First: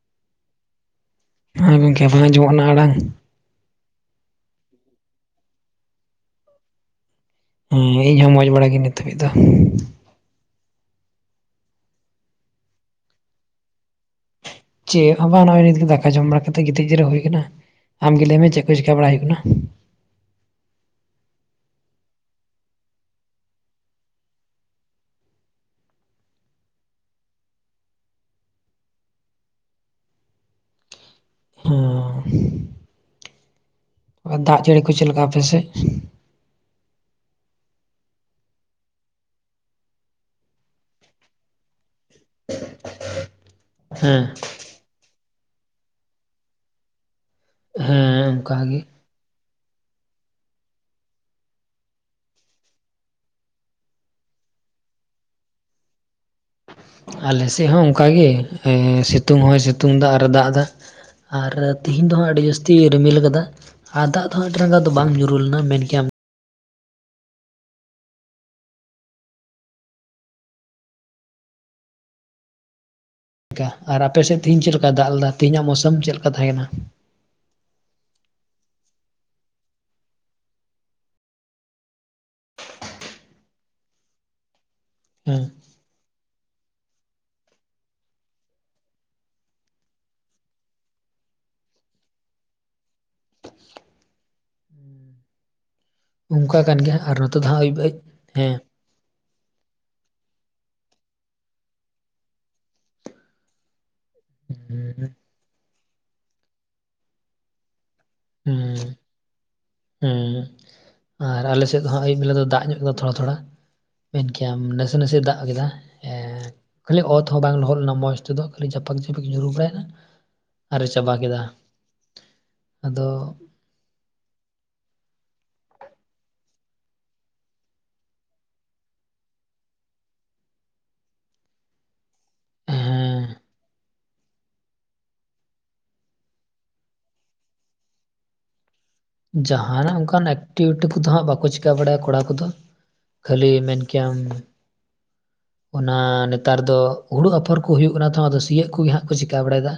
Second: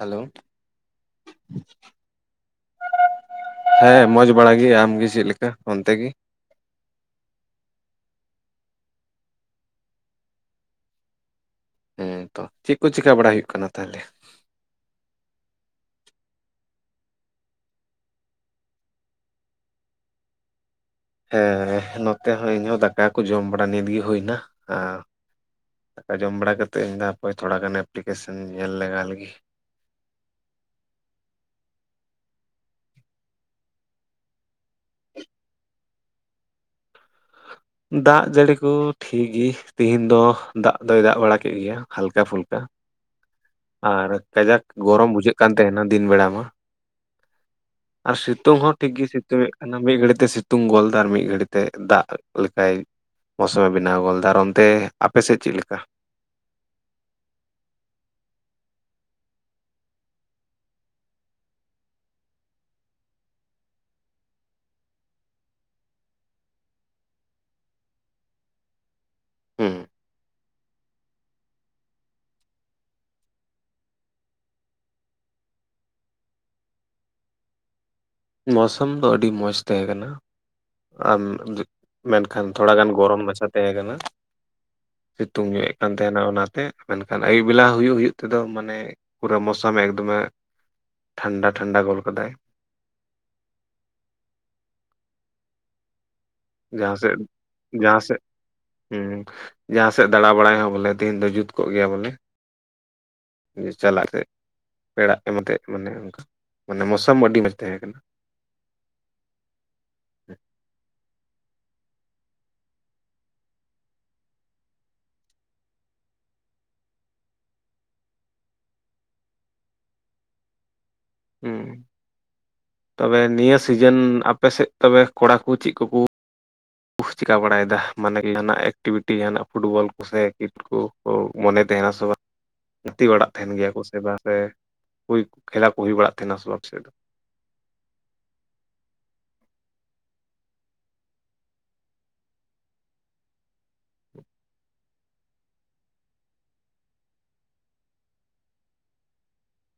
Hello ᱦᱮᱸ ᱜᱚᱢᱠᱮ ᱵᱟᱝ ᱟᱸᱚᱢᱚᱜ ᱠᱟᱱᱟ ᱟᱲᱟᱝ ᱦᱮᱸ ᱢᱚᱡᱽ ᱵᱟᱲᱟᱜᱮ ᱟᱢᱜᱮ ᱪᱮᱫ ᱞᱮᱠᱟ ᱚᱱᱛᱮ ᱜᱮ ᱦᱮᱸ ᱤᱧ ᱦᱚᱸ ᱢᱚᱸᱡᱽ ᱵᱟᱲᱟ ᱜᱤ ᱱᱤᱛ ᱫᱷᱟᱹᱵᱤᱡ ᱫᱚ, ᱦᱮᱸ ᱛᱚ ᱪᱮᱫ ᱠᱚ ᱪᱮᱠᱟ ᱵᱟᱲᱟ ᱦᱩᱭᱩᱜ ᱠᱟᱱᱟ ᱛᱟᱦᱚᱞᱮ? ᱪᱮᱫ ᱦᱚ ᱵᱟᱝ ᱱᱚᱜ-ᱚᱭ ᱱᱤᱛ ᱜᱮ ᱫᱟᱠᱟ ᱡᱚᱢ ᱵᱟᱲᱟ ᱠᱟᱛᱮ ᱜᱤᱛᱤᱡ ᱡᱤᱨᱟᱹᱣ ᱦᱩᱭ ᱠᱟᱱᱟ, ᱟᱢᱜᱮ ᱞᱟᱹᱭᱢᱮ ᱪᱮᱫ ᱠᱚ ᱪᱤᱠᱟᱹ ᱵᱟᱲᱟ ᱦᱩᱭᱩᱜ ᱠᱟᱱᱟ? ᱦᱮᱸ ᱱᱚᱛᱮ ᱦᱚᱸ ᱤᱧᱦᱚ ᱫᱟᱠᱟ ᱠᱚ ᱡᱚᱢ ᱵᱟᱲᱟ ᱱᱤᱛ ᱜᱮ ᱦᱩᱭᱱᱟ ᱟᱨ ᱫᱟᱠᱟ ᱡᱚᱢ ᱵᱟᱲᱟ ᱠᱟᱛᱮᱫ ᱤᱧ ᱫᱚ ᱦᱟᱯᱮ ᱛᱷᱚᱲᱟ ᱜᱟᱱ ᱮᱯᱞᱤᱠᱮᱥᱚᱱ ᱧᱮᱞ ᱞᱟᱜᱟ ᱞᱤᱜᱤ, ᱫᱟᱜ ᱡᱟᱹᱲᱤ ᱠᱚ ᱪᱮᱫ ᱞᱮᱠᱟ ᱟᱯᱮ ᱥᱮᱜ? ᱫᱟᱜ ᱡᱟᱹᱲᱤ ᱠᱚ ᱴᱷᱤᱠ ᱜᱤ ᱛᱮᱦᱤᱧ ᱫᱚ ᱫᱟᱜ ᱫᱚᱭ ᱫᱟᱜ ᱵᱟᱲᱟ ᱠᱮᱫ ᱜᱮᱭᱟ ᱦᱟᱞᱠᱟ ᱯᱷᱩᱞᱠᱟ, ᱟᱨ ᱦᱮᱸ ᱠᱟᱡᱟᱠ ᱜᱚᱨᱚᱢ ᱵᱩᱡᱷᱟᱹᱜ ᱠᱟᱱ ᱛᱟᱦᱮᱱᱟ ᱫᱤᱱ ᱵᱮᱲᱟ ᱢᱟ, ᱟᱨ ᱦᱮᱸ ᱥᱤᱛᱩᱝ ᱚᱱᱠᱟ ᱦᱚᱸ ᱴᱷᱤᱠ ᱜᱮ ᱥᱤᱛᱩᱝ ᱮᱫ, ᱚᱱᱟ ᱢᱤᱫ ᱜᱷᱟᱹᱲᱤᱡ ᱛᱮ ᱥᱤᱛᱩᱝ ᱜᱚᱞ ᱮᱫᱟ ᱟᱨ ᱢᱤᱫ ᱜᱷᱟᱹᱲᱤᱡ ᱛᱮ ᱫᱟᱜ ᱞᱮᱠᱟᱭ ᱢᱳᱥᱩᱢᱮ ᱵᱮᱱᱟᱣ ᱜᱚᱞ ᱫᱟ ᱚᱱᱛᱮ ᱟᱯᱮ ᱥᱮᱫ ᱪᱮᱫ ᱞᱮᱠᱟ? ᱟᱞᱮ ᱥᱮᱫ ᱦᱚᱸ ᱚᱱᱠᱟ ᱜᱮ ᱮᱸ ᱥᱤᱛᱩᱝ ᱦᱚᱸᱭ ᱥᱤᱛᱩᱝ ᱫᱟ ᱟᱨ ᱮ ᱫᱟᱜ ᱫᱟ, ᱟᱨ ᱛᱮᱦᱤᱧ ᱫᱚ ᱦᱟᱸᱜ ᱟᱹᱰᱤ ᱡᱟᱹᱥᱛᱤ ᱨᱤᱢᱤᱞ ᱠᱟᱫᱟ, ᱟᱨ ᱫᱟᱜ ᱫᱚ ᱦᱟᱜ ᱟᱹᱰᱤ ᱨᱟᱸᱜᱟᱣ ᱫᱚ ᱵᱟᱝ ᱧᱩᱨᱩ ᱞᱮᱱᱟ ᱢᱮᱱ ᱠᱮᱭᱟᱢ ᱦᱩᱸ ᱟᱨ ᱟᱯᱮ ᱥᱮᱫ ᱛᱮᱦᱤᱧ ᱪᱮᱫ ᱞᱮᱠᱟ ᱫᱟᱜ ᱞᱮᱫᱟ ᱛᱮᱦᱤᱧ ᱟᱜ ᱢᱳᱥᱩᱢ ᱪᱮᱫ ᱞᱮᱠᱟ ᱛᱟᱦᱮᱸ ᱠᱟᱱᱟ? ᱢᱳᱥᱚᱢ ᱫᱚ ᱟᱹᱰᱤ ᱢᱚᱸᱡᱽ ᱛᱟᱦᱮᱸ ᱠᱟᱱᱟ, ᱟᱢ ᱢᱮᱱ ᱠᱷᱟᱱ ᱛᱷᱚᱲᱟ ᱜᱟᱱ ᱜᱚᱨᱚᱢ ᱢᱟᱪᱷᱟ ᱛᱟᱦᱮᱸ ᱠᱟᱱᱟ ᱦᱮᱸ ᱥᱤᱛᱩᱝ ᱧᱚᱜ ᱮ ᱠᱟᱱ ᱛᱟᱦᱮᱱᱟ ᱚᱱᱟᱛᱮ ᱢᱮᱱ ᱠᱷᱟᱱ ᱟᱹᱭᱩᱵ ᱵᱮᱞᱟ ᱦᱩᱭᱩᱜ ᱦᱩᱭᱩᱜ ᱛᱮᱫᱚ ᱢᱟᱱᱮ ᱯᱩᱨᱟᱹ ᱢᱚᱥᱚᱢ ᱮᱠᱫᱚᱢᱮ ᱴᱷᱟᱱᱰᱟ ᱴᱷᱟᱱᱰᱟ ᱜᱚᱞ ᱠᱟᱫᱟᱭ, ᱚᱱᱠᱟ ᱠᱟᱱ ᱜᱮᱭᱟ ᱟᱨ ᱱᱚᱛᱮ ᱫᱚ ᱦᱟᱸᱜ ᱟᱹᱭᱩᱵ ᱦᱮᱸ, ᱦᱮᱸ ᱡᱟᱦᱟᱸ ᱥᱮᱫ ᱫᱟᱬᱟ ᱵᱟᱲᱟᱭ ᱦᱚᱸ ᱵᱚᱞᱮ ᱛᱮᱦᱤᱧ ᱫᱚ ᱡᱩᱛ ᱠᱚᱜ ᱜᱮᱭᱟ ᱵᱚᱞᱮ ᱡᱮ ᱪᱟᱞᱟᱜ ᱛᱮ ᱦᱩᱸ ᱯᱮᱲᱟᱜ ᱠᱟᱱᱟ ᱛᱮ ᱢᱟᱱᱮ ᱚᱱᱠᱟ ᱢᱟᱱᱮ ᱢᱚᱥᱟᱢ ᱟᱹᱰᱤ ᱢᱚᱸᱡᱽ ᱛᱟᱦᱮᱸ ᱠᱟᱱᱟ ᱦᱩᱸ ᱦᱩᱸ ᱟᱨ ᱟᱞᱮ ᱥᱮᱫ ᱫᱚ ᱦᱚᱸᱜ ᱟᱹᱭᱩᱵ ᱵᱮᱞᱟ ᱫᱚ ᱫᱟᱜ ᱧᱚᱜ ᱠᱟᱫᱟ ᱛᱷᱚᱲᱟ ᱛᱷᱚᱲᱟ ᱢᱮᱱ ᱠᱮᱭᱟᱢ ᱱᱟᱥᱮ ᱱᱟᱥᱮ ᱫᱟᱜ ᱠᱮᱫᱟ ᱦᱮᱸ ᱠᱷᱟᱹᱞᱤ ᱚᱛ ᱦᱚᱸ ᱵᱟᱝ ᱞᱚᱦᱚᱫ ᱞᱮᱱᱟ ᱢᱚᱡᱽ ᱛᱮ ᱫᱚ ᱠᱷᱟᱹᱞᱤ ᱡᱷᱟᱯᱟᱠ ᱡᱷᱟᱹᱯᱤᱠ ᱧᱩᱨᱩ ᱵᱟᱲᱟᱭᱮᱱᱟ ᱟᱨ ᱮ ᱪᱟᱵᱟ ᱠᱮᱫᱟ ᱟᱫᱚ ᱥᱤᱡᱮᱱ ᱟᱯᱮ ᱥᱮᱫ ᱛᱚᱵᱮ ᱠᱚᱲᱟ ᱠᱚ ᱪᱮᱫ ᱠᱚ ᱠᱚ ᱠᱩ ᱪᱤᱠᱟᱹ ᱵᱟᱲᱟᱭᱮᱫᱟ ᱢᱟᱱᱮ ᱡᱟᱦᱟᱱᱟᱜ ᱮᱠᱴᱤᱵᱷᱤᱴᱤ ᱡᱟᱦᱟᱱᱟᱜ ᱯᱷᱩᱴᱵᱚᱞ ᱠᱚ ᱥᱮ ᱠᱤᱨᱠᱮᱴ ᱠᱩ ᱚᱸ ᱢᱚᱱᱮ ᱛᱮᱦᱮᱱᱟ ᱥᱚᱵᱟ ᱜᱟᱛᱮ ᱦᱮᱸ ᱵᱟᱲᱟᱜ ᱛᱟᱦᱮᱱ ᱜᱮᱭᱟ ᱠᱚ ᱥᱮ ᱵᱟᱝ ᱥᱮ ᱦᱩᱭ ᱠᱷᱮᱞᱟ ᱠᱚ ᱦᱩᱭ ᱵᱟᱲᱟᱜ ᱛᱟᱦᱮᱱᱟ ᱥᱮᱫ ᱵᱟᱝ ᱟᱯᱮ ᱥᱮᱫ? ᱡᱟᱦᱟᱱᱟᱜ ᱚᱱᱠᱟᱱ ᱮᱠᱴᱤᱵᱷᱤᱴᱤ ᱠᱚᱫᱚ ᱦᱟᱸᱜ ᱵᱟᱠᱚ ᱪᱮᱠᱟᱹ ᱵᱟᱲᱟᱭᱟ ᱠᱚᱲᱟ ᱠᱚᱫᱚ ᱠᱷᱟᱹᱞᱤ ᱢᱮᱱ ᱠᱮᱭᱟᱢ ᱚᱱᱟ ᱱᱮᱛᱟᱨ ᱫᱚ ᱦᱩᱲᱩ ᱟᱯᱷᱚᱨ ᱠᱚ ᱦᱩᱭᱩᱜ ᱠᱟᱱᱟ ᱛᱚ ᱟᱫᱚ ᱥᱤᱭᱳᱜ ᱠᱚᱜᱮ ᱦᱟᱸᱜ ᱠᱚ ᱪᱮᱠᱟᱹ ᱵᱟᱲᱟᱭᱮᱫᱟ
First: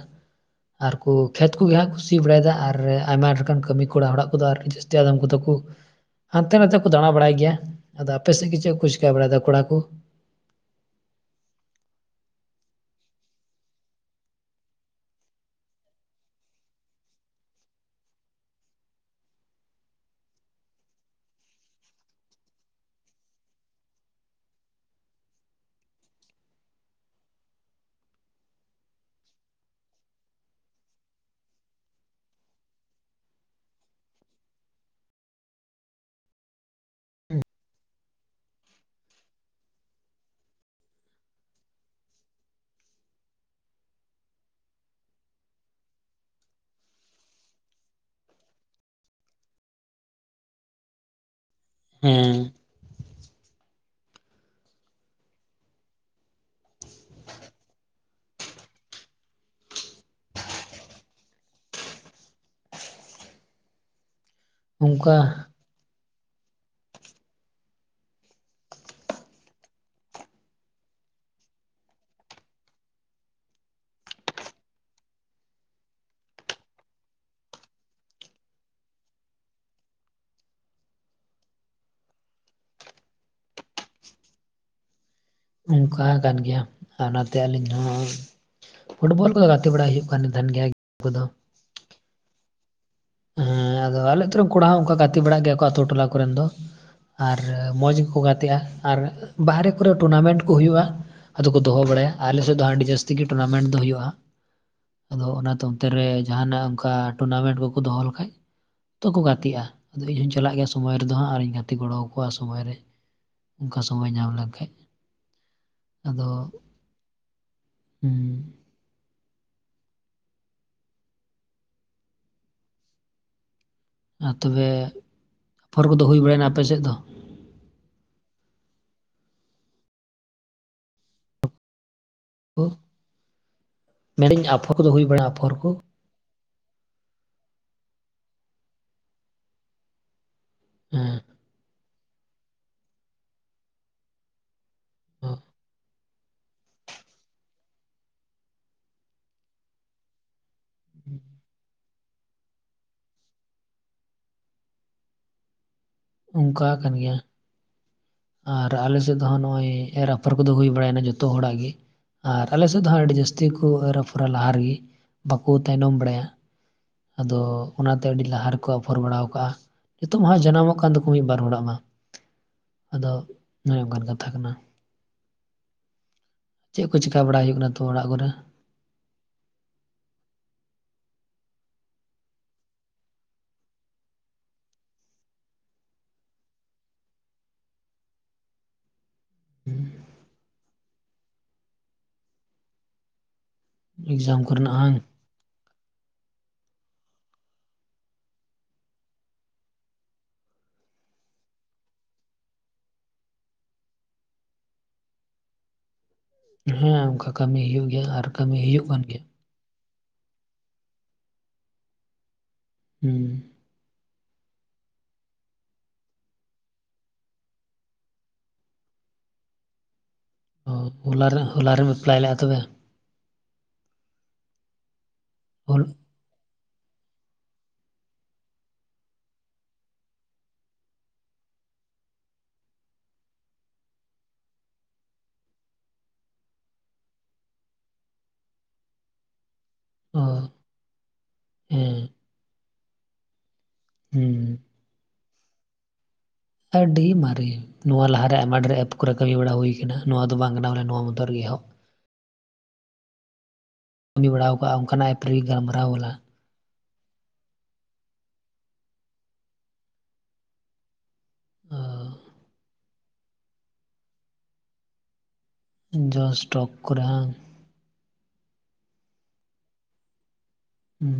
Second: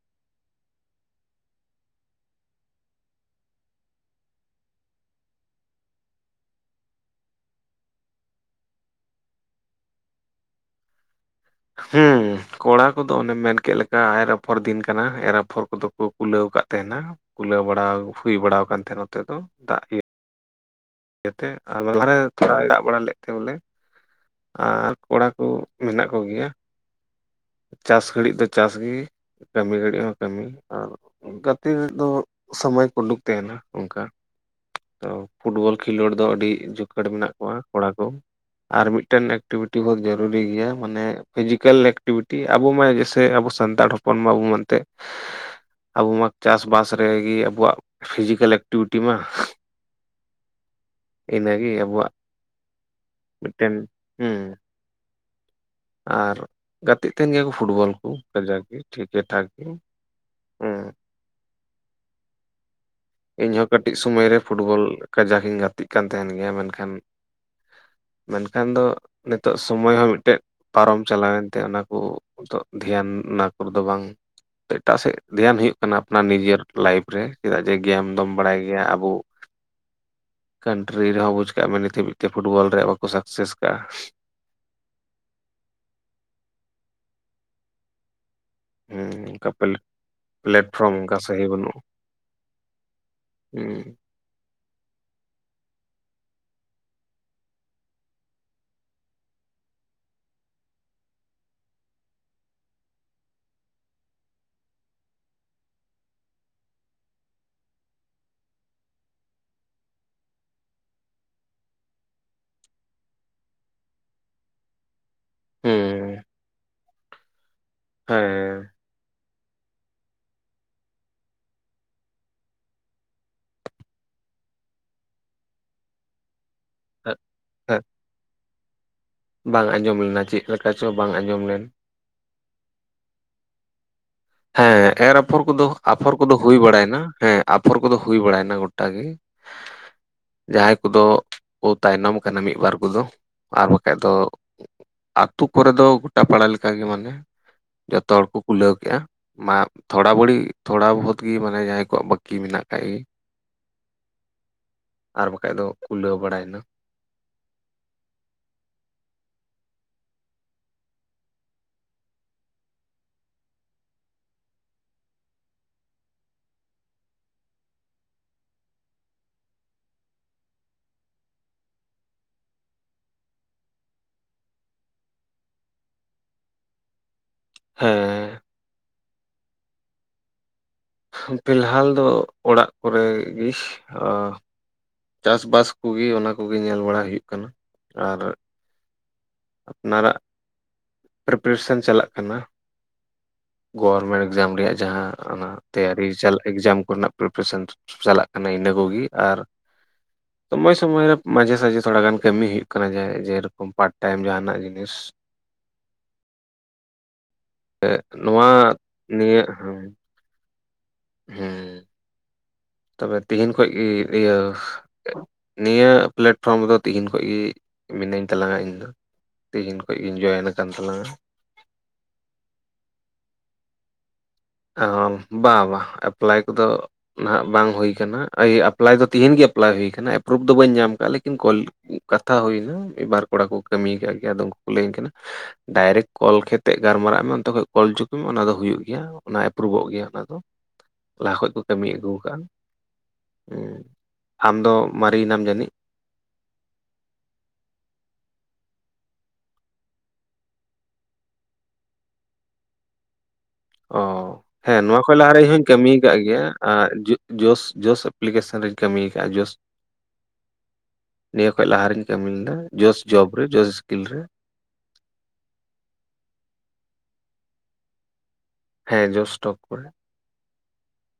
ᱟᱨ ᱠᱚ ᱠᱷᱮᱛ ᱠᱚᱜᱮ ᱦᱟᱸᱜ ᱠᱩ ᱥᱤ ᱵᱟᱲᱟᱭᱫᱟ ᱟᱨ ᱟᱭᱢᱟ ᱞᱮᱠᱟᱱ ᱠᱟᱹᱢᱤ ᱠᱚᱲᱟ ᱦᱚᱲᱟᱜ ᱠᱚᱫᱚ ᱟᱹᱣᱨᱤ ᱡᱟᱹᱥ ᱡᱟᱞᱟᱢ ᱠᱚ ᱛᱟᱠᱚ ᱦᱟᱱᱛᱮ ᱱᱟᱛᱮ ᱠᱚ ᱫᱟᱬᱟ ᱵᱟᱲᱟᱭ ᱜᱮᱭᱟ ᱟᱫᱚ ᱟᱯᱮᱥᱮᱫ ᱜᱮ ᱪᱮᱫ ᱠᱚ ᱪᱮᱠᱟ ᱵᱟᱲᱟᱭᱫᱟ ᱠᱚᱲᱟ ᱠᱚ ᱦᱮᱸ ᱠᱚᱲᱟ ᱠᱚᱫᱚ ᱚᱱᱮᱢ ᱢᱮᱱᱠᱮᱜ ᱞᱮᱠᱟ ᱟᱭ ᱟᱯᱷᱚᱨ ᱫᱤᱱ ᱠᱟᱱᱟ ᱮᱨ ᱟᱯᱷᱚᱨ ᱠᱚᱫᱚ ᱠᱩ ᱠᱩᱞᱟᱹᱣ ᱠᱟᱜ ᱛᱟᱦᱮᱸᱱᱟ ᱠᱩᱞᱟᱹᱣ ᱵᱟᱲᱟ ᱦᱩᱭ ᱵᱟᱲ ᱟᱠᱟᱱ ᱛᱟᱦᱮᱸᱱᱟ ᱱᱚᱛᱮ ᱫᱚ ᱫᱟᱜ ᱜᱮ ᱤᱭᱟᱹᱛᱮ ᱟᱨ ᱞᱟᱦᱟᱨᱮ ᱛᱷᱚᱲᱟ ᱫᱟᱜ ᱵᱟᱲᱟ ᱞᱮᱫ ᱛᱮ ᱵᱚᱞᱮ ᱟᱨ ᱠᱚᱲᱟ ᱠᱩ ᱢᱮᱱᱟᱜ ᱠᱚᱜᱮᱭᱟ ᱪᱟᱥ ᱜᱷᱟᱹᱲᱤᱡ ᱫᱚ ᱪᱟᱥᱜᱤ ᱠᱟᱹᱢᱤ ᱜᱷᱟᱹᱲᱤᱡ ᱦᱚᱸ ᱠᱟᱹᱢᱤ ᱟᱨ ᱜᱟᱛᱤ ᱨᱮᱫᱚ ᱥᱚᱢᱚᱭ ᱠᱚ ᱩᱰᱩᱠ ᱛᱟᱦᱮᱱᱟ ᱚᱱᱠᱟ ᱛᱚ ᱯᱷᱩᱴᱵᱚᱞ ᱠᱷᱮᱞᱚᱰ ᱫᱚ ᱟᱹᱰᱤ ᱡᱩᱠᱷᱮᱴ ᱢᱮᱱᱟᱜ ᱠᱚᱣᱟ ᱠᱚᱲᱟ ᱠᱚ ᱟᱨ ᱢᱤᱴ ᱴᱤᱜᱴᱮᱱ ᱮᱠᱴᱤᱵᱷᱤᱴᱤ ᱵᱟᱦᱩᱛ ᱡᱟᱹᱨᱩᱨᱤ ᱜᱮᱭᱟ ᱢᱟᱱᱮ ᱯᱷᱮᱡᱤᱠᱮᱞ ᱮᱠᱴᱤᱵᱷᱤᱴᱤ ᱟᱵᱚ ᱢᱟ ᱡᱮ ᱥᱮ ᱟᱵᱚ ᱥᱟᱱᱛᱟᱲ ᱦᱚᱯ ᱦᱚᱯᱚᱱ ᱢᱟ [unintelligible] ᱢᱮᱱᱛᱮ ᱟᱵᱚ ᱢᱟ ᱪᱟᱥ ᱵᱟᱥ ᱨᱮᱜᱮ ᱟᱵᱚᱣᱟᱜ ᱯᱷᱤᱡᱤᱠᱟᱞ ᱮᱠᱴᱤᱵᱷᱤᱴᱤ ᱢᱟ [unintelligible] ᱤᱱᱟᱹ ᱜᱮ ᱟᱵ ᱟᱵᱚᱣᱟᱜ ᱦᱮᱸ ᱢᱮᱴᱴᱮᱱ ᱦᱩᱸ ᱟᱨ ᱜᱟᱛᱮᱜ ᱛᱟᱦᱮᱱ ᱜᱮ ᱯᱷᱩᱴᱵᱚᱞ ᱠᱚ ᱠᱟᱡᱟᱠ ᱜᱮ ᱴᱷᱤᱠ ᱴᱷᱟᱠ ᱜᱮ ᱦᱩᱸ ᱤᱧᱦᱚᱸ ᱠᱟᱹᱴᱤᱡ ᱥᱚᱢᱚᱭ ᱨᱮ ᱯᱷᱩᱴᱵᱚᱞ ᱠᱟᱡᱟᱠ ᱚᱱᱠᱟ ᱤᱧ ᱜᱟᱛᱮᱜ ᱠᱟᱱ ᱛᱟᱦᱮᱱ ᱜᱮᱭᱟ ᱢᱮᱱᱠᱷᱟᱱ ᱢᱮᱱᱠᱷᱟᱱ ᱫᱚ ᱱᱤᱛᱚᱜ ᱥᱢᱚᱭ ᱦᱚᱸ ᱢᱤᱫᱴᱮᱡ ᱯᱟᱨᱚᱢ ᱪᱟᱞᱟᱣᱮᱱᱛᱮ ᱚᱱᱟᱠᱩ ᱱᱤᱛᱚᱜ ᱫᱷᱮᱭᱟᱱ ᱚᱱᱟ ᱠᱚᱨᱮᱫᱚ ᱵᱟᱝ ᱮᱴᱟᱜ ᱥᱮᱫ ᱫᱷᱮᱭᱟᱱ ᱦᱩᱭᱩᱜ ᱠᱟᱱᱟ ᱟᱯᱱᱟᱨ ᱱᱤᱡᱮᱨ ᱞᱟᱭᱤᱯᱷ ᱨᱮ ᱪᱮᱫᱟᱜ ᱡᱮ ᱜᱮᱢ ᱫᱚᱢ ᱵᱟᱲᱟᱭ ᱜᱮᱭᱟ ᱟᱵᱩ ᱠᱟᱱᱴᱨᱤ ᱨᱮ ᱦᱚᱸ ᱵᱩᱡᱽ ᱠᱟᱜ ᱢᱮ ᱱᱤᱛᱷ ᱦᱟᱵᱤᱡ ᱛᱮ ᱯᱷᱩᱴᱵᱚᱞ ᱨᱮᱭᱟᱜ ᱵᱟᱠᱚ ᱥᱟᱠᱥᱮᱥ ᱠᱟᱜᱼᱟ ᱚᱱᱠᱟ ᱠᱟᱱ ᱜᱮᱭᱟ ᱟᱨ ᱚᱱᱟᱛᱮ ᱟᱹᱞᱤᱧ ᱦᱚᱸ ᱦᱮᱸ ᱯᱷᱩᱴᱵᱚᱞ ᱠᱚᱫᱚ ᱜᱟᱛᱮ ᱵᱟᱲᱟᱭ ᱦᱩᱭᱩᱜ ᱠᱟᱱ [unintelligible] ᱜᱮᱭᱟ ᱠᱚᱫᱚ ᱜᱮᱸ ᱵᱟᱹᱱᱩᱜᱷ ᱦᱮᱸ ᱟᱫᱚ ᱟᱞᱮ ᱟᱹᱛᱩ ᱨᱮᱱ ᱠᱚᱲᱟ ᱦᱚᱸ ᱚᱱᱠᱟ ᱜᱟᱛᱮ ᱵᱟᱲᱟᱜ ᱜᱮᱭᱟ ᱠᱚ ᱟᱹᱛᱩ ᱴᱚᱞᱟ ᱠᱚᱨᱮᱱ ᱫᱚ ᱟᱨ ᱢᱚᱸᱡᱽ ᱜᱮᱠᱚ ᱜᱟᱛᱮᱜᱼᱟ ᱟᱨ ᱵᱟᱦᱨᱮ ᱠᱚᱨᱮ ᱴᱩᱨᱱᱟᱢᱮᱱᱴ ᱠᱚ ᱦᱩᱭᱩᱜᱼᱟ ᱟᱫᱚ ᱠᱚ ᱫᱚᱦᱚ ᱵᱟᱲᱟᱭᱟ ᱟᱞᱮ ᱥᱮᱫ ᱫᱚ ᱟᱹᱰᱤ ᱡᱟᱹᱥᱛᱤ ᱜᱮ ᱴᱩᱨᱱᱟᱢᱮᱱᱴ ᱫᱚ ᱦᱩᱭᱩᱜᱼᱟ ᱦᱟᱸᱜ ᱟᱫᱚ ᱚᱱᱟ ᱫᱚ ᱚᱱᱛᱮ ᱨᱮ ᱡᱟᱦᱟᱱᱟᱜ ᱚᱱᱠᱟ ᱴᱩᱨᱱᱟᱢᱮᱱᱴ ᱠᱚᱠᱚ ᱫᱚᱦᱚ ᱞᱮᱠᱷᱟᱡ ᱡᱚᱛᱚ ᱠᱚ ᱜᱟᱛᱮᱜᱼᱟ ᱟᱫᱚ ᱤᱧ ᱦᱚᱸᱧ ᱪᱟᱞᱟᱜ ᱜᱮᱭᱟ ᱥᱚᱢᱚᱭ ᱨᱮᱫᱚ ᱦᱟᱸᱜ ᱟᱨᱤᱧ ᱜᱟᱛᱮ ᱜᱚᱲᱚ ᱟᱠᱚᱣᱟ ᱥᱚᱢᱚᱭ ᱨᱮ ᱚᱱᱠᱟ ᱥᱚᱢᱚᱭ ᱧᱟᱢ ᱞᱮᱱᱠᱷᱟᱡ ᱦᱮᱸ ᱟᱫᱚ ᱦᱩᱸ ᱦᱮᱸ ᱟᱨ ᱛᱚᱵᱮ ᱟᱯᱷᱚᱨ ᱠᱚᱫᱚ ᱦᱩᱭ ᱵᱟᱲᱟᱭᱱᱟ ᱟᱯᱮ ᱥᱮᱫ ᱫᱚ ᱦᱮᱸ ᱦᱮᱸ ᱵᱟᱝ ᱟᱸᱡᱚᱢ ᱞᱮᱱᱟ ᱪᱮᱫ ᱞᱮᱠᱟ ᱪᱚ ᱵᱟᱝ ᱟᱸᱡᱚᱢ ᱞᱮᱱᱟ ᱳ ᱢᱮᱱᱫᱟᱹᱧ ᱟᱯᱷᱚᱨ ᱠᱚᱫᱚ ᱦᱮᱸ ᱦᱩᱭ ᱮᱨ ᱵᱟᱲᱟᱜᱼᱟ ᱟᱯᱷᱚᱨ ᱠᱚᱫᱚ ᱠᱚ ᱟᱯᱷᱚᱨ ᱠᱚᱫᱚ ᱦᱩᱭ ᱵᱟᱲᱟᱭᱱᱟ ᱦᱮᱸ ᱟᱯᱷᱚᱨ ᱠᱚᱫᱚ ᱦᱩᱭ ᱵᱟᱲᱟᱭᱱᱟ ᱜᱚᱴᱟ ᱜᱮ ᱡᱟᱦᱟᱸᱭ ᱠᱚᱫᱚ ᱦᱮᱸ ᱠᱚ ᱛᱟᱭᱱᱚᱢ ᱟᱠᱟᱱᱟ ᱢᱤᱫᱵᱟᱨ ᱠᱚᱫᱚ ᱟᱨ ᱵᱟᱠᱷᱟᱡ ᱫᱚ ᱟᱛᱩ ᱠᱚᱨᱮ ᱫᱚ ᱜᱚᱴᱟ ᱯᱟᱲᱟ ᱞᱮᱠᱟᱜᱮ ᱢᱟᱱᱮ ᱡᱚᱛᱚ ᱦᱚᱲ ᱠᱚ ᱠᱩᱞᱟᱹᱣ ᱠᱮᱜᱼᱟ ᱢᱟ ᱛᱷᱚᱲᱟ ᱵᱟᱹᱲᱤ ᱛᱷᱚᱲᱟ ᱵᱚᱦᱩᱛ ᱜᱤ ᱢᱟᱱᱮ ᱡᱟᱦᱟᱸᱭ ᱠᱚᱣᱟᱜ ᱵᱟᱹᱠᱤ ᱢᱮᱱᱟᱜ ᱠᱟᱜ ᱜᱤ ᱟᱨ ᱵᱟᱠᱷᱟᱡ ᱫᱚ ᱠᱩᱞᱟᱹᱣ ᱵᱟᱲᱟᱭᱮᱱᱟ ᱚᱱᱠᱟ ᱟᱠᱟᱱ ᱜᱮᱭᱟ ᱟᱨ ᱟᱞᱮ ᱥᱮᱫ ᱫᱚ ᱦᱟᱸᱜ ᱱᱚᱜᱼᱚᱭ ᱮᱨ ᱟᱯᱷᱚᱨ ᱠᱚᱫᱚ ᱦᱩᱭ ᱵᱟᱲᱟᱭᱱᱟ ᱡᱚᱛᱚ ᱦᱚᱲᱟᱜ ᱜᱤ ᱟᱨ ᱟᱞᱮᱥᱮᱫ ᱫᱚ ᱦᱟᱸᱜ ᱟᱹᱰᱤ ᱡᱟᱹᱥᱛᱤ ᱠᱚ ᱮᱨ ᱟᱯᱷᱚᱨᱟ ᱞᱟᱦᱟ ᱨᱮᱜᱮ ᱵᱟᱠᱚ ᱛᱟᱭᱱᱚᱢ ᱵᱟᱲᱟᱭᱟ ᱟᱫᱚ ᱚᱱᱟᱛᱮ ᱟᱹᱰᱤ ᱞᱟᱦᱟ ᱨᱮᱠᱚ ᱟᱯᱷᱚᱨ ᱵᱟᱲᱟ ᱠᱟᱜᱼᱟ ᱱᱤᱛᱚᱜ ᱢᱟ ᱡᱟᱱᱟᱢᱚᱜ ᱠᱟᱱ ᱛᱟᱠᱚ ᱢᱤᱫ ᱵᱟᱨ ᱦᱚᱲᱟᱜ ᱢᱟ ᱟᱫᱚ ᱱᱚᱜᱼᱚᱭ ᱱᱚᱝᱠᱟᱱ ᱠᱟᱛᱷᱟ ᱠᱟᱱᱟ ᱪᱮᱫ ᱠᱚ ᱪᱤᱠᱟ ᱵᱟᱲᱟᱟᱭ ᱦᱩᱭᱩᱜ ᱠᱟᱱᱟ ᱛᱚ ᱚᱲᱟᱜ ᱠᱚᱨᱮ ᱦᱮᱸ ᱯᱷᱤᱞᱟᱦᱟᱞ ᱫᱚ ᱚᱲᱟᱜ ᱠᱚᱨᱮᱜ ᱜᱤ ᱟᱸ ᱪᱟᱥᱵᱟᱥ ᱠᱚᱜᱮ ᱚᱱᱟ ᱠᱚᱜᱮ ᱧᱮᱞ ᱵᱟᱲᱟ ᱦᱩᱭᱩᱜ ᱠᱟᱱᱟ ᱟᱨ ᱟᱯᱱᱟᱨᱟᱜ ᱯᱨᱤᱯᱟᱨᱮᱥᱮᱱ ᱪᱟᱞᱟᱜ ᱠᱟᱱᱟ ᱜᱚᱵᱚᱨᱢᱮᱱᱴ ᱮᱠᱡᱟᱢ ᱨᱮᱭᱟᱜ ᱠᱚᱨᱮᱱᱟᱜ ᱦᱟᱝ ᱡᱟᱦᱟᱸ ᱚᱱᱟ ᱛᱮᱭᱟᱨᱤ ᱮᱠᱡᱟᱢ ᱠᱚᱨᱮᱱᱟᱜ ᱯᱨᱤᱯᱟᱨᱮᱥᱚᱱ ᱪᱟᱞᱟᱜ ᱠᱟᱱᱟ ᱤᱱᱟᱹ ᱠᱚᱜᱮ ᱟᱨ [unintelligible] ᱥᱚᱢᱚᱭ ᱥᱚᱢᱚᱭ ᱨᱮ ᱢᱟᱡᱷᱮ ᱥᱟᱡᱷᱮ ᱛᱷᱚᱲᱟ ᱜᱟᱱ ᱠᱟᱹᱢᱤ ᱦᱳᱭᱳᱜ ᱠᱟᱱᱟ ᱡᱮ ᱡᱮᱨᱚᱠᱚᱢ ᱯᱟᱨᱴ ᱴᱟᱭᱤᱢ ᱡᱟᱦᱟᱸ ᱱᱟᱜ ᱡᱤᱱᱤᱥ ᱦᱮᱸ ᱚᱱᱠᱟ ᱠᱟᱹᱢᱤ ᱦᱳᱭᱳᱜ ᱜᱮᱭᱟ ᱟᱨ ᱠᱟᱹᱢᱤ ᱦᱩᱭᱩᱜ ᱠᱟᱱ ᱜᱮᱭᱟ ᱤᱧᱟᱹᱜ ᱦᱚᱸ ᱦᱮᱸ ᱛᱚᱵᱮ ᱦᱩᱸ ᱛᱤᱦᱤᱧ ᱠᱷᱚᱡ ᱜᱮ ᱤᱭᱟᱹ ᱱᱤᱭᱟᱹ ᱯᱞᱟᱴᱯᱷᱚᱨᱚᱢ ᱨᱮᱫᱚ ᱛᱤᱦᱤᱧ ᱠᱷᱚᱱ ᱜᱮ ᱢᱤᱱᱟᱹᱧ ᱛᱟᱞᱟᱝᱟ ᱤᱧ ᱫᱚ ᱛᱤᱦᱤᱧ ᱠᱷᱚᱱ ᱜᱤᱧ ᱡᱚᱭᱮᱱ ᱟᱠᱟᱱ ᱳ ᱛᱟᱞᱟᱝᱟ ᱦᱚᱞᱟ ᱨᱮᱢ ᱦᱚᱞᱟᱨᱮᱢ ᱮᱯᱞᱟᱭ ᱞᱮᱫᱼᱟ ᱛᱚᱵᱮ ᱚᱸ ᱵᱟᱝ ᱦᱚᱞ ᱵᱟᱝ ᱮᱯᱞᱟᱭ ᱠᱚᱫᱚ ᱱᱟᱦᱟᱜ ᱵᱟᱝ ᱦᱩᱭ ᱠᱟᱱᱟ ᱮᱯᱞᱟᱭ ᱫᱚ ᱛᱤᱦᱤᱧ ᱜᱮ ᱮᱯᱞᱟᱭ ᱦᱩᱭᱩ ᱠᱟᱱᱟ ᱮᱯᱨᱩᱵᱷ ᱫᱚ ᱵᱟᱹᱧ ᱧᱟᱢ ᱠᱟᱼᱟ ᱞᱮᱠᱤᱱ ᱠᱚᱞ ᱠᱟᱛᱷᱟ ᱦᱩᱭ ᱮᱱᱟ ᱢᱤᱫ ᱵᱟᱨ ᱠᱚᱲᱟ ᱠᱚ ᱠᱟᱹᱢᱤᱭ ᱠᱟᱜ ᱜᱮᱭᱟ ᱟᱫᱚ ᱩᱱᱠᱩ ᱠᱚ ᱞᱟᱹᱭᱟᱹᱧ ᱠᱟᱱᱟ ᱰᱟᱭᱨᱮᱠᱴ ᱠᱚᱞ ᱠᱟᱛᱮᱜ ᱜᱟᱞᱢᱟᱨᱟᱜ ᱢᱮ ᱚᱱᱛᱮ ᱠᱷᱚᱡ ᱠᱚᱞ ᱚᱪᱚ ᱠᱚᱢᱮ ᱚᱱᱟ ᱫᱚ ᱦᱩᱭᱩᱜ ᱜᱮᱭᱟ ᱚᱱᱟ ᱮᱯᱨᱩᱵᱷᱚᱜ ᱜᱮᱭᱟ ᱚᱱᱟ ᱚ ᱫᱚ ᱞᱟᱦᱟ ᱠᱷᱚᱡ ᱠᱚ ᱠᱟᱹᱢᱤ ᱦᱮᱸ ᱟᱹᱜᱩ ᱟᱠᱟᱫᱟ ᱦᱸ ᱦᱩᱸ ᱟᱢᱫᱚ ᱢᱟᱨᱤ ᱮᱱᱟᱢ ᱡᱟᱹᱱᱤᱡ ᱟᱹᱰᱤ ᱢᱟᱨᱮ ᱱᱚᱣᱟ ᱞᱟᱦᱟᱨᱮ ᱟᱭᱢᱟ ᱰᱷᱮᱨ ᱮᱯ ᱠᱚᱨᱮ ᱠᱟᱹᱢᱤ ᱵᱟᱲᱟ ᱦᱩᱭ ᱟᱠᱟᱱᱟ ᱱᱚᱣᱟ ᱫᱚ ᱵᱟᱝ ᱠᱟᱱᱟ ᱵᱚᱞᱮ ᱱᱚᱣᱟ ᱢᱚᱛᱚ ᱨᱮᱜᱮ ᱮᱦᱚᱵ ᱚ ᱠᱟᱹᱢᱤ ᱵᱟᱲᱟᱣ ᱠᱟᱜᱼᱟ ᱦᱮᱸ ᱱᱚᱣᱟ ᱚᱱᱠᱟᱱᱟᱜ ᱠᱷᱚᱱ ᱮᱯ ᱞᱟᱦᱟ ᱨᱮ ᱨᱮᱜᱮ ᱤᱧ ᱦᱩᱧ ᱜᱟᱞᱢᱟᱨᱟᱣ ᱠᱟᱹᱢᱤ ᱵᱟᱞᱟ ᱟᱠᱟᱫ ᱜᱮᱭᱟ ᱟᱨ ᱡᱳᱥ ᱡᱳᱥ ᱮᱯᱞᱤᱠᱮᱥᱚᱱ ᱨᱤᱧ ᱠᱟᱹᱢᱤ ᱟᱠᱟᱫᱼᱟ ᱡᱚᱥ ᱱᱤᱭᱟᱹ ᱠᱷᱚᱡ ᱞᱟᱦᱟ ᱨᱮᱧ ᱠᱟᱹᱢᱤ ᱞᱮᱫᱟ ᱡᱳᱥ ᱡᱚᱵ ᱨᱮ ᱡᱚᱥ ᱤᱥᱠᱤᱞ ᱨᱮ ᱡᱳᱥ ᱴᱚᱞᱠ ᱠᱚᱨᱮ ᱦᱚᱸ ᱦᱮᱸ ᱡᱳᱥ ᱴᱞᱚᱠ ᱠᱚᱨᱮ ᱦᱸ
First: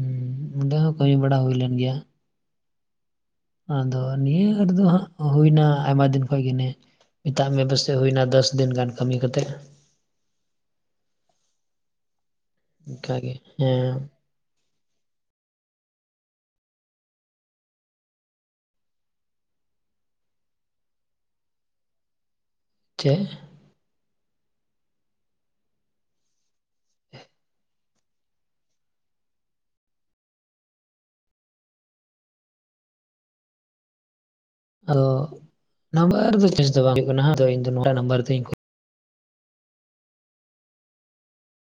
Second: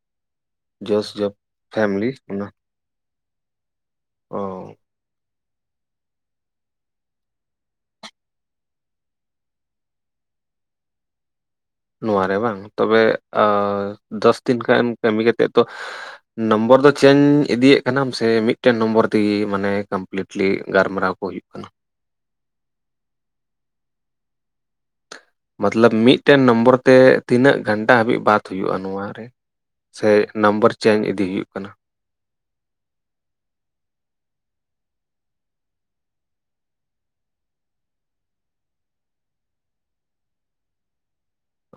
ᱚᱸᱰᱮ ᱦᱚᱸ ᱡᱚᱥ ᱠᱟᱹᱢᱤ ᱡᱚᱵ ᱵᱟᱲᱟ ᱦᱩᱭᱞᱮᱱ ᱜᱮᱭᱟ ᱯᱷᱮᱢᱮᱞᱤ ᱚᱱᱟ ᱟᱫᱚ ᱱᱤᱭᱟᱹ ᱚ ᱦᱟᱴ ᱫᱚ ᱦᱟᱸᱜ ᱦᱩᱭᱱᱟ ᱟᱭᱢᱟ ᱫᱤᱱ ᱠᱷᱚᱡ ᱜᱮ ᱢᱟᱱᱮ ᱢᱮᱛᱟᱜ ᱢᱮ ᱯᱟᱥᱮᱡ ᱦᱩᱭ ᱮᱱᱟ ᱫᱚᱥ ᱫᱤᱱ ᱜᱟᱱ ᱠᱟᱹᱢᱤ ᱠᱟᱛᱮᱫ ᱱᱚᱣᱟᱨᱮ ᱵᱟᱝ ᱛᱚᱵᱮ ᱚᱱᱠᱟᱜᱮ ᱟ ᱦᱮᱸ ᱫᱚᱥ ᱫᱤᱱ ᱜᱟᱱ ᱠᱟᱹᱢᱤ ᱠᱟᱛᱮᱫ ᱫᱚ ᱱᱚᱢᱵᱚᱨ ᱫᱚ ᱪᱮᱧᱡᱽ ᱤᱫᱤᱭᱮᱫ ᱠᱟᱱᱟᱢ ᱥᱮ ᱢᱤᱫᱴᱮᱱ ᱱᱚᱢᱵᱚᱨ ᱛᱮᱜᱮ ᱢᱟᱱᱮ ᱠᱚᱢᱯᱞᱤᱴᱞᱤ ᱜᱟᱞᱢᱟᱨᱟᱣ ᱠᱚ ᱦᱩᱭᱩᱜ ᱠᱟᱱᱟ ᱪᱮᱫ ᱢᱚᱛᱞᱚᱵ ᱢᱤᱫᱴᱮᱱ ᱱᱚᱢᱵᱚᱨ ᱛᱮ ᱛᱤᱱᱟᱹᱜ ᱜᱷᱟᱱᱴᱟ ᱦᱟᱹᱵᱤᱡ ᱵᱟᱛ ᱦᱩᱭᱩᱜᱼᱟ ᱱᱚᱣᱟᱨᱮ ᱥᱮ ᱱᱟᱢᱵᱟᱨ ᱪᱮᱧᱡᱽ ᱤᱫᱤ ᱦᱩᱭᱩᱜ ᱠᱟᱱᱟ ᱟᱫᱚ ᱱᱟᱢᱵᱟᱨ ᱫᱚ ᱪᱮᱧᱡᱽ ᱫᱚ ᱵᱟᱝ ᱦᱩᱭᱩᱜ ᱠᱟᱱᱟ ᱦᱟᱸᱜ ᱛᱚ ᱤᱧ ᱫᱚ ᱱᱚᱭᱟ ᱱᱟᱢᱵᱟᱨ ᱛᱤᱧ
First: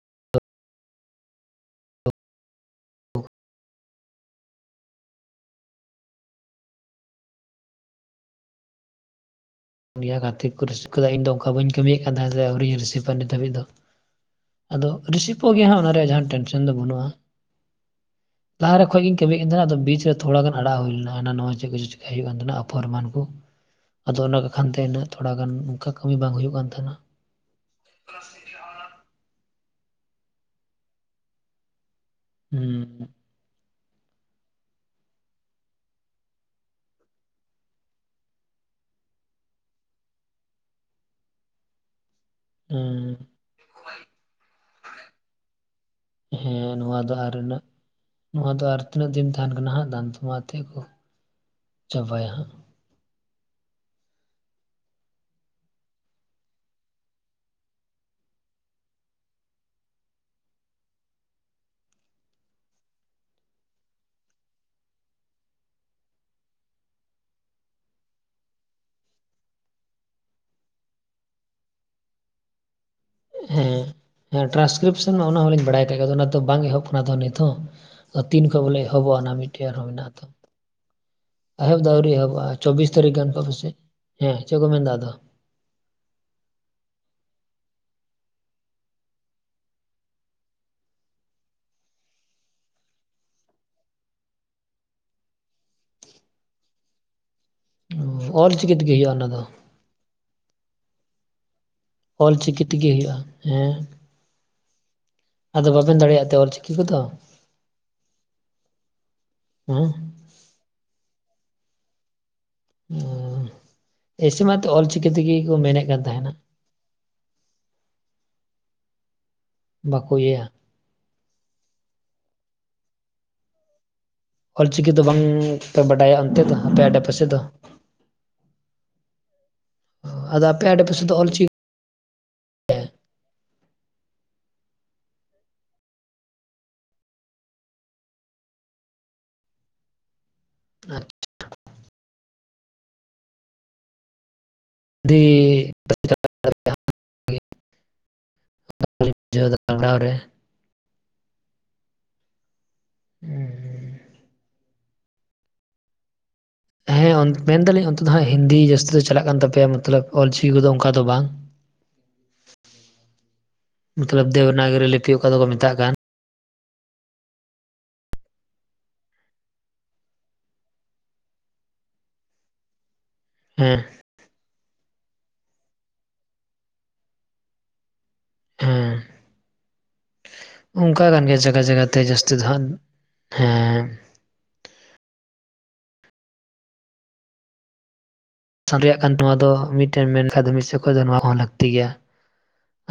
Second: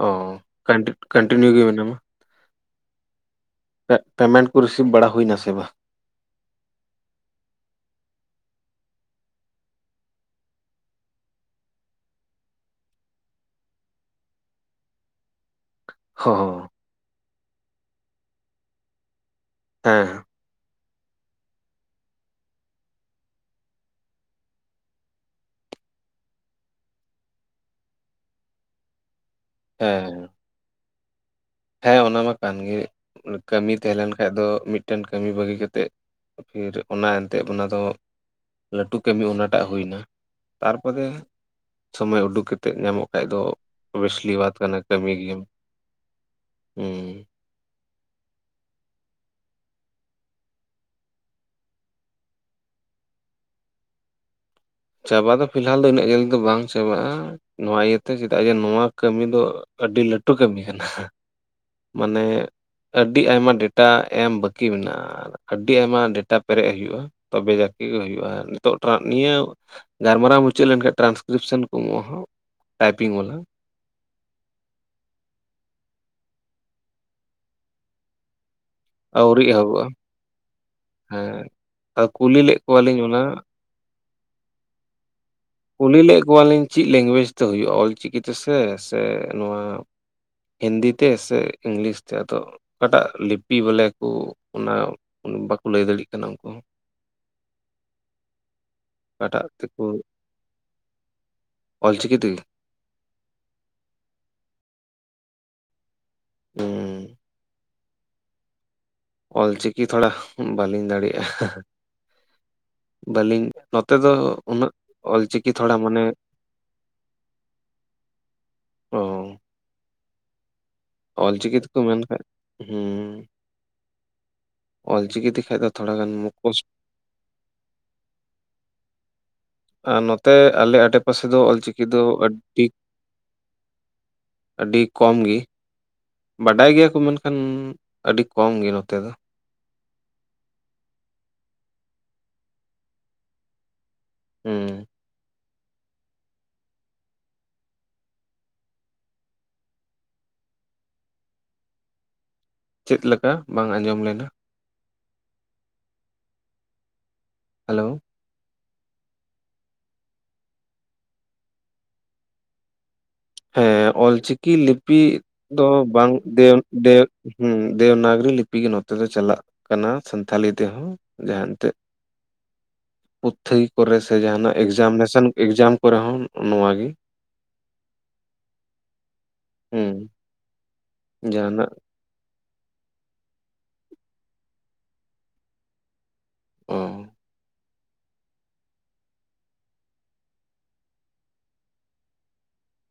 ᱚ ᱠᱟᱱᱴᱤ ᱠᱟᱱᱴᱤᱱᱤᱭᱩ ᱜᱮ ᱢᱮᱱᱟᱢᱟ ᱯᱮ ᱯᱮᱢᱮᱱᱴ ᱠᱚ ᱨᱤᱥᱤᱵᱷ ᱵᱟᱲᱟ ᱦᱩᱭᱱᱟ ᱥᱮ ᱵᱟᱝ ᱯᱩᱱᱤᱭᱟᱹ ᱜᱟᱛᱮ ᱠᱚ ᱨᱤᱥᱤᱯ ᱟᱠᱟᱫᱟ ᱤᱧ ᱫᱚ ᱚᱱᱠᱟ ᱵᱟᱹᱧ ᱠᱟᱹᱢᱤᱭᱮᱫ ᱠᱟᱱ ᱛᱟᱦᱮᱸ ᱛᱮ ᱟᱹᱣᱨᱤᱧ ᱨᱤᱥᱤᱯᱟ ᱱᱤᱛ ᱫᱷᱟᱹᱵᱤᱡ ᱫᱚ ᱟᱫᱚ ᱨᱤᱥᱤᱯᱚᱜ ᱜᱮ ᱦᱟᱸᱜ ᱚᱱᱟ ᱨᱮ ᱡᱟᱦᱟᱸ ᱴᱮᱱᱥᱮᱱ ᱦᱚᱸ ᱫᱚ ᱵᱟᱹᱱᱩᱜᱼᱟ ᱞᱟᱦᱟᱨᱮ ᱠᱷᱚᱡ ᱜᱤᱧ ᱠᱟᱹᱢᱤᱭᱮᱫ ᱠᱟᱱ ᱛᱟᱦᱮᱸᱱᱟ ᱟᱫᱚ ᱵᱤᱪ ᱨᱮ ᱦᱮᱸ ᱛᱷᱚᱲᱟᱜᱟᱱ ᱟᱲᱟᱜ ᱦᱩᱭ ᱞᱮᱱᱟ ᱦᱟᱱᱟ ᱱᱚᱣᱟ ᱪᱮᱫ ᱠᱚᱪᱚ ᱪᱤᱠᱟᱹᱭ ᱦᱩᱭᱩᱜ ᱠᱟᱱ ᱛᱟᱦᱮᱱᱟ ᱟᱯᱷᱚᱨ ᱮᱢᱟᱱ ᱠᱚ ᱟᱫᱚ ᱚᱱᱟ ᱠᱷᱟᱱ ᱛᱮᱱᱟᱜ ᱛᱷᱚᱲᱟ ᱜᱟᱱ ᱚᱱᱠᱟ ᱠᱟᱹᱢᱤ ᱵᱟᱝ ᱦᱩᱭᱩᱜ ᱠᱟᱱ ᱛᱟᱦᱮᱱᱟ ᱦᱮᱸ ᱦᱮᱸ ᱚᱱᱟ ᱢᱟ ᱠᱟᱱ ᱜᱮ ᱦᱩᱸ ᱠᱟᱹᱢᱤ ᱛᱟᱦᱮᱸ ᱞᱮᱱ ᱠᱷᱟᱡ ᱫᱚ ᱢᱤᱫᱴᱮᱱ ᱠᱟᱹᱢᱤ ᱵᱟᱹᱜᱤ ᱠᱟᱛᱮᱫ ᱯᱷᱤᱨ ᱚᱱᱟ ᱮᱱᱛᱮᱫ ᱚᱱᱟ ᱫᱚ ᱞᱟᱹᱴᱩ ᱠᱟᱹᱢᱤ ᱚᱱᱟᱴᱟᱜ ᱦᱩᱭᱱᱟ ᱛᱟᱨᱯᱚᱫᱮ ᱥᱚᱢᱚᱭ ᱩᱰᱩᱠ ᱠᱟᱛ ᱛᱮᱫ ᱧᱟᱢᱚᱜ ᱠᱷᱟᱡ ᱫᱚ ᱳᱵᱮᱥᱞᱤ ᱵᱟᱛ ᱠᱟᱱᱟ ᱠᱟᱹᱢᱤ ᱜᱮᱭᱟᱢ ᱦᱮᱸ ᱱᱚᱣᱟ ᱫᱚ ᱦᱩᱸ ᱟᱨ ᱨᱮᱱᱟᱜ ᱱᱚᱣᱟ ᱫᱚ ᱟᱨ ᱛᱤᱱᱟᱹᱜ ᱫᱤᱱ ᱛᱟᱦᱮᱱ ᱠᱟᱱᱟ ᱦᱟᱸᱜ ᱫᱟᱱ ᱢᱟ ᱛᱮ ᱠᱚ ᱪᱟᱵᱟᱭᱟ ᱦᱟᱸᱜ ᱪᱟᱵᱟ ᱫᱚ ᱯᱷᱤᱞᱦᱟᱞ ᱫᱚ ᱤᱱᱟᱹᱜ ᱡᱟᱹᱞᱫᱤ ᱫᱚ ᱵᱟᱝ ᱪᱟᱵᱟᱜᱼᱟ ᱱᱚᱣᱟ ᱤᱭᱟᱹᱛᱮ ᱪᱮᱫᱟᱜ ᱡᱮ ᱱᱚᱣᱟ ᱠᱟᱹᱢᱤ ᱫᱚ ᱟᱹᱰᱤ ᱞᱟᱹᱴᱩ ᱠᱟᱹᱢᱤ ᱠᱟᱱᱟ ᱢᱟᱱᱮ ᱟᱹᱰᱤ ᱟᱭᱢᱟ ᱰᱮᱴᱟ ᱮᱢ ᱵᱟᱹᱠᱤ ᱢᱮᱱᱟᱜᱼᱟ ᱟᱹᱰᱤ ᱟᱭᱢᱟ ᱰᱮᱴᱟ ᱯᱮᱨᱮᱡ ᱦᱩᱭᱩᱜᱼᱟ ᱛᱚᱵᱮ ᱡᱟᱠᱤ ᱜᱮ ᱦᱩᱭᱩᱜᱼᱟ ᱱᱤᱛᱚᱜ [unintelligible] ᱱᱤᱭᱟᱹ ᱜᱟᱞᱢᱟᱨᱟᱣ ᱢᱩᱪᱟᱹᱫ ᱞᱮᱱᱠᱷᱟᱱ ᱴᱨᱟᱱᱥᱠᱨᱤᱯᱥᱟᱱ ᱠᱚ ᱮᱢᱚᱜᱼᱟ ᱦᱟᱸᱜ ᱴᱟᱭᱯᱤᱝ ᱣᱟᱞᱟ ᱦᱮᱸᱼᱦᱮᱸ ᱴᱨᱟᱱᱥᱠᱨᱤᱯᱥᱚᱱ ᱩᱱᱟᱹᱜ ᱦᱚᱸᱞᱤᱧ ᱵᱟᱲᱟᱭ ᱠᱟᱜ ᱜᱮᱭ ᱟᱫᱚ ᱚᱱᱟ ᱛᱚ ᱵᱟᱝ ᱮᱦᱚᱵ ᱟᱠᱟᱱᱟ ᱛᱚ ᱱᱤᱛ ᱦᱚᱸ ᱟ ᱛᱤᱱ ᱠᱷᱚ ᱵᱚᱞᱮ ᱮᱦᱚᱵᱚᱜᱼᱟ ᱦᱟᱱᱟᱜ ᱟᱹᱣᱨᱤ ᱢᱤᱫ ᱴᱷᱮᱜ ᱮᱦᱚᱵᱚᱜᱼᱟ ᱢᱮᱱᱟᱜ-ᱟ ᱛᱚ ᱦᱮᱸ ᱮᱦᱚᱵ ᱫᱚ ᱟᱹᱣᱨᱤ ᱠᱩᱞᱤ ᱮᱦᱚᱵᱚᱜᱼᱟ ᱞᱮᱫ ᱪᱚᱵᱤᱥ ᱠᱚᱣᱟᱞᱤᱧ ᱛᱟᱹᱨᱤᱠᱷ ᱚᱱᱟ ᱜᱟᱱ ᱠᱷᱚᱡ ᱯᱟᱥᱮᱡ ᱦᱮᱸ ᱪᱮᱫ ᱠᱚ ᱢᱮᱱᱫᱟ ᱟᱫᱚ ᱠᱩᱞᱤ ᱞᱮᱫ ᱠᱚᱣᱟᱞᱤᱧ ᱪᱮᱫ ᱞᱮᱝᱜᱩᱭᱮᱡᱽ ᱛᱮ ᱦᱩᱭᱩᱜᱼᱟ ᱚᱞᱪᱤᱠᱤ ᱛᱮᱥᱮ ᱥᱮ ᱱᱚᱣᱟ ᱦᱤᱱᱫᱤ ᱛᱮ ᱥᱮ ᱤᱝᱞᱤᱥ ᱛᱮ ᱟᱫᱚ ᱚᱠᱟᱴᱟᱜ ᱞᱤᱯᱤ ᱵᱚᱞᱮ ᱠᱚ ᱚᱱᱟ ᱵᱟᱠᱚ ᱞᱟᱹᱭ ᱫᱟᱲᱤᱭᱟᱜ ᱠᱟᱱᱟ ᱩᱱᱠᱩ ᱦᱚᱸ ᱚᱞ ᱪᱤᱠᱤ ᱛᱮᱜᱮ ᱦᱩᱭᱩᱜᱼᱟ ᱚᱱᱟ ᱫᱚ ᱦᱳᱭ ᱚᱞᱪᱤᱠᱤ ᱛᱮᱜᱮ ᱦᱩᱭᱩᱜᱼᱟ ᱦᱮᱸ ᱟᱫᱚ ᱵᱟᱵᱮᱱ ᱫᱟᱲᱮᱭᱟᱜ ᱛᱮ ᱚᱞ ᱪᱤᱠᱤ ᱠᱚᱫᱚ ᱦᱩᱸ, ᱚᱞᱪᱤᱠᱤ ᱦᱮᱸ ᱛᱷᱚᱲᱟ ᱵᱟᱹᱞᱤᱧ ᱫᱟᱲᱮᱭᱟᱜᱼᱟ᱾ ᱵᱟᱹᱞᱤᱧ ᱱᱚᱛᱮ ᱫᱚ ᱮᱭᱥᱮ ᱢᱟᱛᱚ ᱩᱱᱟᱹᱜ ᱛᱮᱜᱮ ᱚᱞᱪᱤᱠᱤ ᱠᱚ ᱛᱷᱚᱲᱟ ᱢᱮᱱᱮᱫ ᱠᱟᱱ ᱢᱟᱱᱮ ᱛᱟᱦᱮᱱᱟ ᱚ ᱵᱟᱠᱚ ᱤᱭᱟᱹᱭᱟ ᱚᱞᱪᱤᱠᱤ ᱛᱮᱠᱚ ᱢᱮᱱᱠᱷᱟᱡ ᱦᱚᱸ ᱚᱞᱪᱤᱠᱤ ᱫᱚ ᱵᱟᱝ ᱛᱮᱠᱷᱟᱡ ᱫᱚ ᱯᱮ ᱛᱷᱚᱲᱟ ᱜᱟᱱ ᱵᱟᱰᱟᱭᱟ ᱚᱱᱛᱮ ᱫᱚ ᱢᱩᱠᱚᱥ ᱟᱯᱮ ᱟᱰᱮ ᱯᱟᱥᱮ ᱫᱚ ᱟ ᱱᱚᱛᱮ ᱟᱫᱚ ᱟᱯᱮ ᱟᱞᱮ ᱟᱰᱮ ᱟᱰᱮᱯᱟᱥᱮ ᱯᱟᱥᱮ ᱫᱚ ᱚᱞᱪᱤᱠᱤ ᱫᱚ ᱟᱹᱰᱤ ᱟᱹᱰᱤ ᱠᱚᱢ ᱜᱮ ᱵᱟᱰᱟᱭ ᱜᱮᱭᱟ ᱠᱚ ᱢᱮᱱᱠᱷᱟᱱ ᱟᱹᱰᱤ ᱠᱚᱢ ᱜᱮ ᱱᱚᱛᱮ ᱫᱚ ᱦᱚᱸ ᱟᱹᱰᱤ [unintelligible] [unintelligible] ᱨᱮ ᱪᱮᱫ ᱞᱮᱠᱟ ᱵᱟᱝ ᱦᱩᱸ ᱟᱸᱡᱚᱢ ᱞᱮᱱᱟ ᱦᱮᱸ ᱚᱱ ᱢᱮᱱ ᱦᱮᱞᱳ ᱫᱟᱹᱞᱤᱧ ᱚᱱᱛᱮ ᱫᱚ ᱦᱟᱸᱜ ᱦᱤᱱᱫᱤ ᱡᱟᱹᱥᱛᱤ ᱫᱚ ᱪᱟᱞᱟᱜ ᱠᱟᱱ ᱛᱟᱯᱮᱭᱟ ᱢᱚᱛᱞᱚᱵ ᱚᱞᱪᱤᱠᱤ ᱠᱚᱫᱚ ᱚᱱᱠᱟ ᱫᱚ ᱵᱟᱝ ᱦᱮᱸ ᱢᱚᱛᱞᱚᱵ ᱚᱞᱪᱤᱠᱤ ᱫᱮᱵᱽᱱᱟᱜᱚᱨᱤ ᱞᱤᱯᱤ ᱚᱠᱟ ᱫᱚᱠᱚ ᱫᱚ ᱢᱮᱛᱟᱜ ᱠᱟᱱ ᱵᱟᱝ ᱫᱮᱣ ᱫᱮᱣ ᱦᱩᱸ ᱫᱮᱣᱱᱟᱜᱽᱨᱤ ᱞᱤᱯᱤ ᱜᱮ ᱱᱚᱛᱮ ᱫᱚ ᱪᱟᱞᱟᱜ ᱠᱟᱱᱟ ᱥᱟᱱᱛᱷᱟᱞᱤ ᱛᱮᱦᱚᱸ ᱡᱟᱦᱟᱸ ᱮᱱᱛᱮᱜ ᱯᱩᱛᱷᱤ ᱦᱮᱸ ᱠᱚᱨᱮ ᱥᱮ ᱡᱟᱦᱟᱱᱟᱜ ᱮᱠᱡᱟᱢᱱᱮᱥᱟᱱ ᱮᱠᱡᱟᱢ ᱠᱚᱨᱮ ᱦᱚᱸ ᱱᱚᱣᱟ ᱜᱮ ᱦᱮᱸ ᱦᱩᱸ ᱚᱱᱠᱟ ᱜᱟᱱ ᱜᱮᱭᱟ ᱡᱟᱜᱟ ᱡᱟᱦᱟᱱᱟᱜ ᱡᱟᱜᱟᱛᱮ ᱡᱟᱹᱥᱛᱤ ᱫᱚ ᱦᱟᱸᱜ ᱦᱮᱸ ᱚ ᱥᱟᱸᱨᱮᱭᱟᱜ ᱠᱟᱱ ᱛᱟᱢᱟ ᱫᱚ ᱢᱤᱫ ᱴᱷᱮᱱ ᱢᱮᱱ ᱠᱷᱟᱱ ᱫᱚ ᱢᱤᱫᱥᱮᱫ ᱠᱷᱚᱡ ᱦᱚᱸ ᱞᱟᱹᱠᱛᱤ ᱜᱮᱭᱟ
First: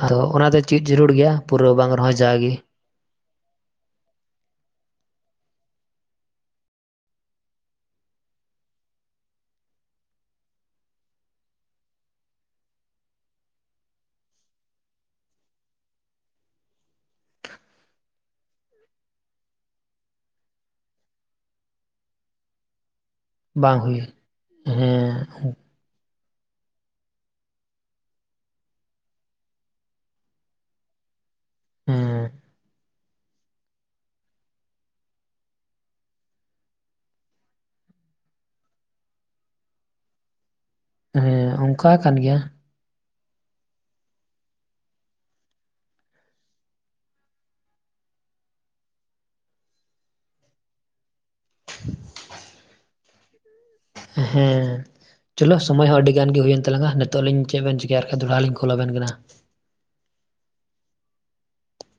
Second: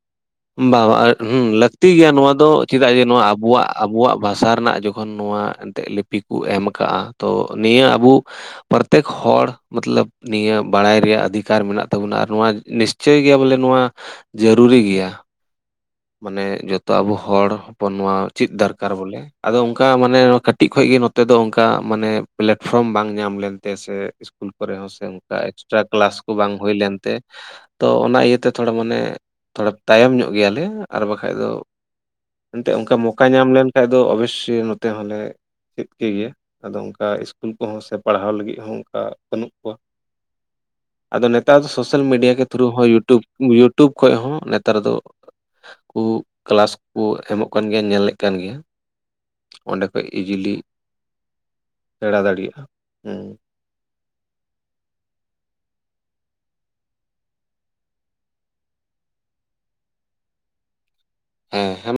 ᱟᱫᱚ ᱚᱱᱟ ᱫᱚ ᱪᱮᱫ ᱵᱟ ᱵᱟ ᱡᱟᱹᱨᱩᱲ ᱟᱨ ᱜᱮᱭᱟ ᱦᱩᱸ ᱯᱩᱨᱟᱹ ᱵᱟᱝ ᱞᱟᱹᱠᱛᱤ ᱜᱮᱭᱟ ᱨᱮᱦᱚᱸ ᱱᱚᱣᱟ ᱡᱟᱜᱮ ᱫᱚ ᱪᱮᱫᱟᱜ ᱡᱮ ᱱᱚᱣᱟ ᱟᱵᱚᱣᱟᱜ ᱟᱵᱚᱣᱟᱜ ᱵᱷᱟᱥᱟ ᱨᱮᱱᱟᱜ ᱡᱚᱠᱷᱚᱱ ᱱᱚᱣᱟ ᱮᱱᱛᱮ ᱞᱤᱯᱤ ᱠᱚ ᱮᱢ ᱟᱠᱟᱜᱼᱟ ᱛᱚ ᱱᱤᱭᱟᱹ ᱟᱵᱚ ᱯᱨᱚᱛᱮᱠ ᱦᱚᱲ ᱢᱚᱛᱞᱚᱵ ᱱᱤᱭᱟᱹ ᱵᱟᱲᱟᱭ ᱨᱮᱭᱟᱜ ᱟᱹᱫᱷᱤᱠᱟᱨ ᱢᱮᱱᱟᱜ ᱛᱟᱵᱚᱱᱟ ᱟᱨ ᱱᱚᱣᱟ ᱱᱤᱥᱪᱳᱭ ᱜᱮ ᱵᱚᱞᱮ ᱱᱚᱣᱟ ᱡᱟᱹᱨᱩᱨᱤ ᱜᱮᱭᱟ ᱢᱟᱱᱮ ᱡᱚᱛᱚ ᱟᱵᱚ ᱦᱚᱲ ᱦᱚᱯᱚᱱ ᱱᱚᱣᱟ ᱩᱪᱤᱫ ᱫᱚᱨᱠᱟᱨ ᱵᱚᱞᱮ ᱟᱫᱚ ᱚᱱᱠᱟ ᱢᱟᱱᱮ ᱱᱚᱣᱟ ᱠᱟᱹᱴᱤᱡ ᱠᱷᱚᱡ ᱜᱮ ᱱᱚᱛᱮ ᱫᱚ ᱚᱱᱠᱟ ᱢᱟᱱᱮ ᱯᱞᱮᱴᱯᱷᱚᱨᱚᱢ ᱵᱟᱝ ᱧᱟᱢ ᱞᱮᱱᱛᱮ ᱵᱟᱝ ᱥᱮ ᱦᱩᱭ ᱥᱠᱩᱞ ᱠᱚᱨᱮ ᱦᱚᱸ ᱥᱮ ᱦᱮᱸ ᱚᱱᱠᱟ ᱮᱠᱥᱴᱨᱟ ᱠᱞᱟᱥ ᱠᱚ ᱵᱟᱝ ᱦᱩᱭ ᱞᱮᱱ ᱛᱮ ᱛᱚ ᱚᱱᱟ ᱤᱭᱟᱹᱛᱮ ᱛᱷᱚᱲᱟ ᱢᱟᱱᱮ ᱛᱷᱚᱲᱟ ᱛᱟᱭᱚᱢ ᱧᱚᱜ ᱜᱮᱭᱟ ᱞᱮ ᱟᱨ ᱵᱟᱠᱷᱟᱡ ᱫᱚ ᱦᱮᱸ ᱮᱱᱛᱮᱫ ᱚᱱᱠᱟ ᱢᱚᱠᱟ ᱧᱟᱢ ᱞᱮᱱᱠᱷᱟᱱᱡ ᱫᱚ ᱚᱵᱚᱥᱥᱚᱭ ᱱᱚᱛᱮ ᱦᱚᱸᱞᱮ ᱪᱮᱫ ᱠᱮ ᱜᱮᱭᱟ ᱟᱫᱚ ᱚᱱᱠᱟ ᱤᱥᱠᱩᱞ ᱠᱚᱦᱚᱸ ᱥᱮ ᱯᱟᱲᱦᱟᱣ ᱞᱟᱹᱜᱤᱫ ᱦᱚᱸ ᱚᱱᱠᱟ ᱵᱟᱹᱱᱩᱜ ᱠᱚᱣᱟ ᱟᱫᱚ ᱦᱮᱸ ᱱᱮᱛᱟᱨ ᱫᱚ ᱚᱱᱠᱟ ᱥᱳᱥᱟᱞ ᱠᱟᱱ ᱢᱤᱰᱤᱭᱟ ᱜᱮᱭᱟ ᱠᱮ ᱛᱷᱨᱩ ᱦᱚᱸ ᱤᱭᱩᱴᱩᱵᱽ ᱤᱭᱩᱴᱩᱵᱽ ᱠᱷᱚᱡ ᱦᱚᱸ ᱱᱮᱛᱟᱨ ᱫᱚ ᱠᱩ ᱠᱮᱞᱟᱥ ᱠᱩ ᱮᱢᱚᱜ ᱠᱟᱱ ᱜᱮᱭᱟ ᱧᱮᱞ ᱞᱮᱫ ᱠᱟᱱ ᱜᱮᱭᱟ ᱚᱸᱰᱮ ᱠᱷᱚᱡ ᱤᱡᱤᱞᱤ ᱥᱮᱬᱟ ᱫᱟᱲᱮᱭᱟᱜᱼᱟ ᱦᱩ ᱸ ᱦᱮᱸ ᱪᱚᱞᱚ ᱥᱚᱢᱚᱭ ᱦᱚᱸ ᱟᱹᱰᱤᱜᱟᱱ ᱜᱮ ᱦᱩᱭᱮᱱ ᱛᱞᱟᱝ-ᱟ ᱱᱤᱛᱚᱜ ᱞᱟᱹᱭ ᱟᱹᱧ ᱪᱮᱫ ᱵᱮᱱ ᱪᱤᱠᱟᱹᱭᱟ ᱟᱨᱠᱟᱱ ᱫᱚᱲᱦᱟ ᱞᱤᱧ ᱠᱚᱞ ᱟᱵᱮᱱ ᱠᱟᱱᱟ ᱦᱸᱮ ᱦᱮᱸ ᱢ..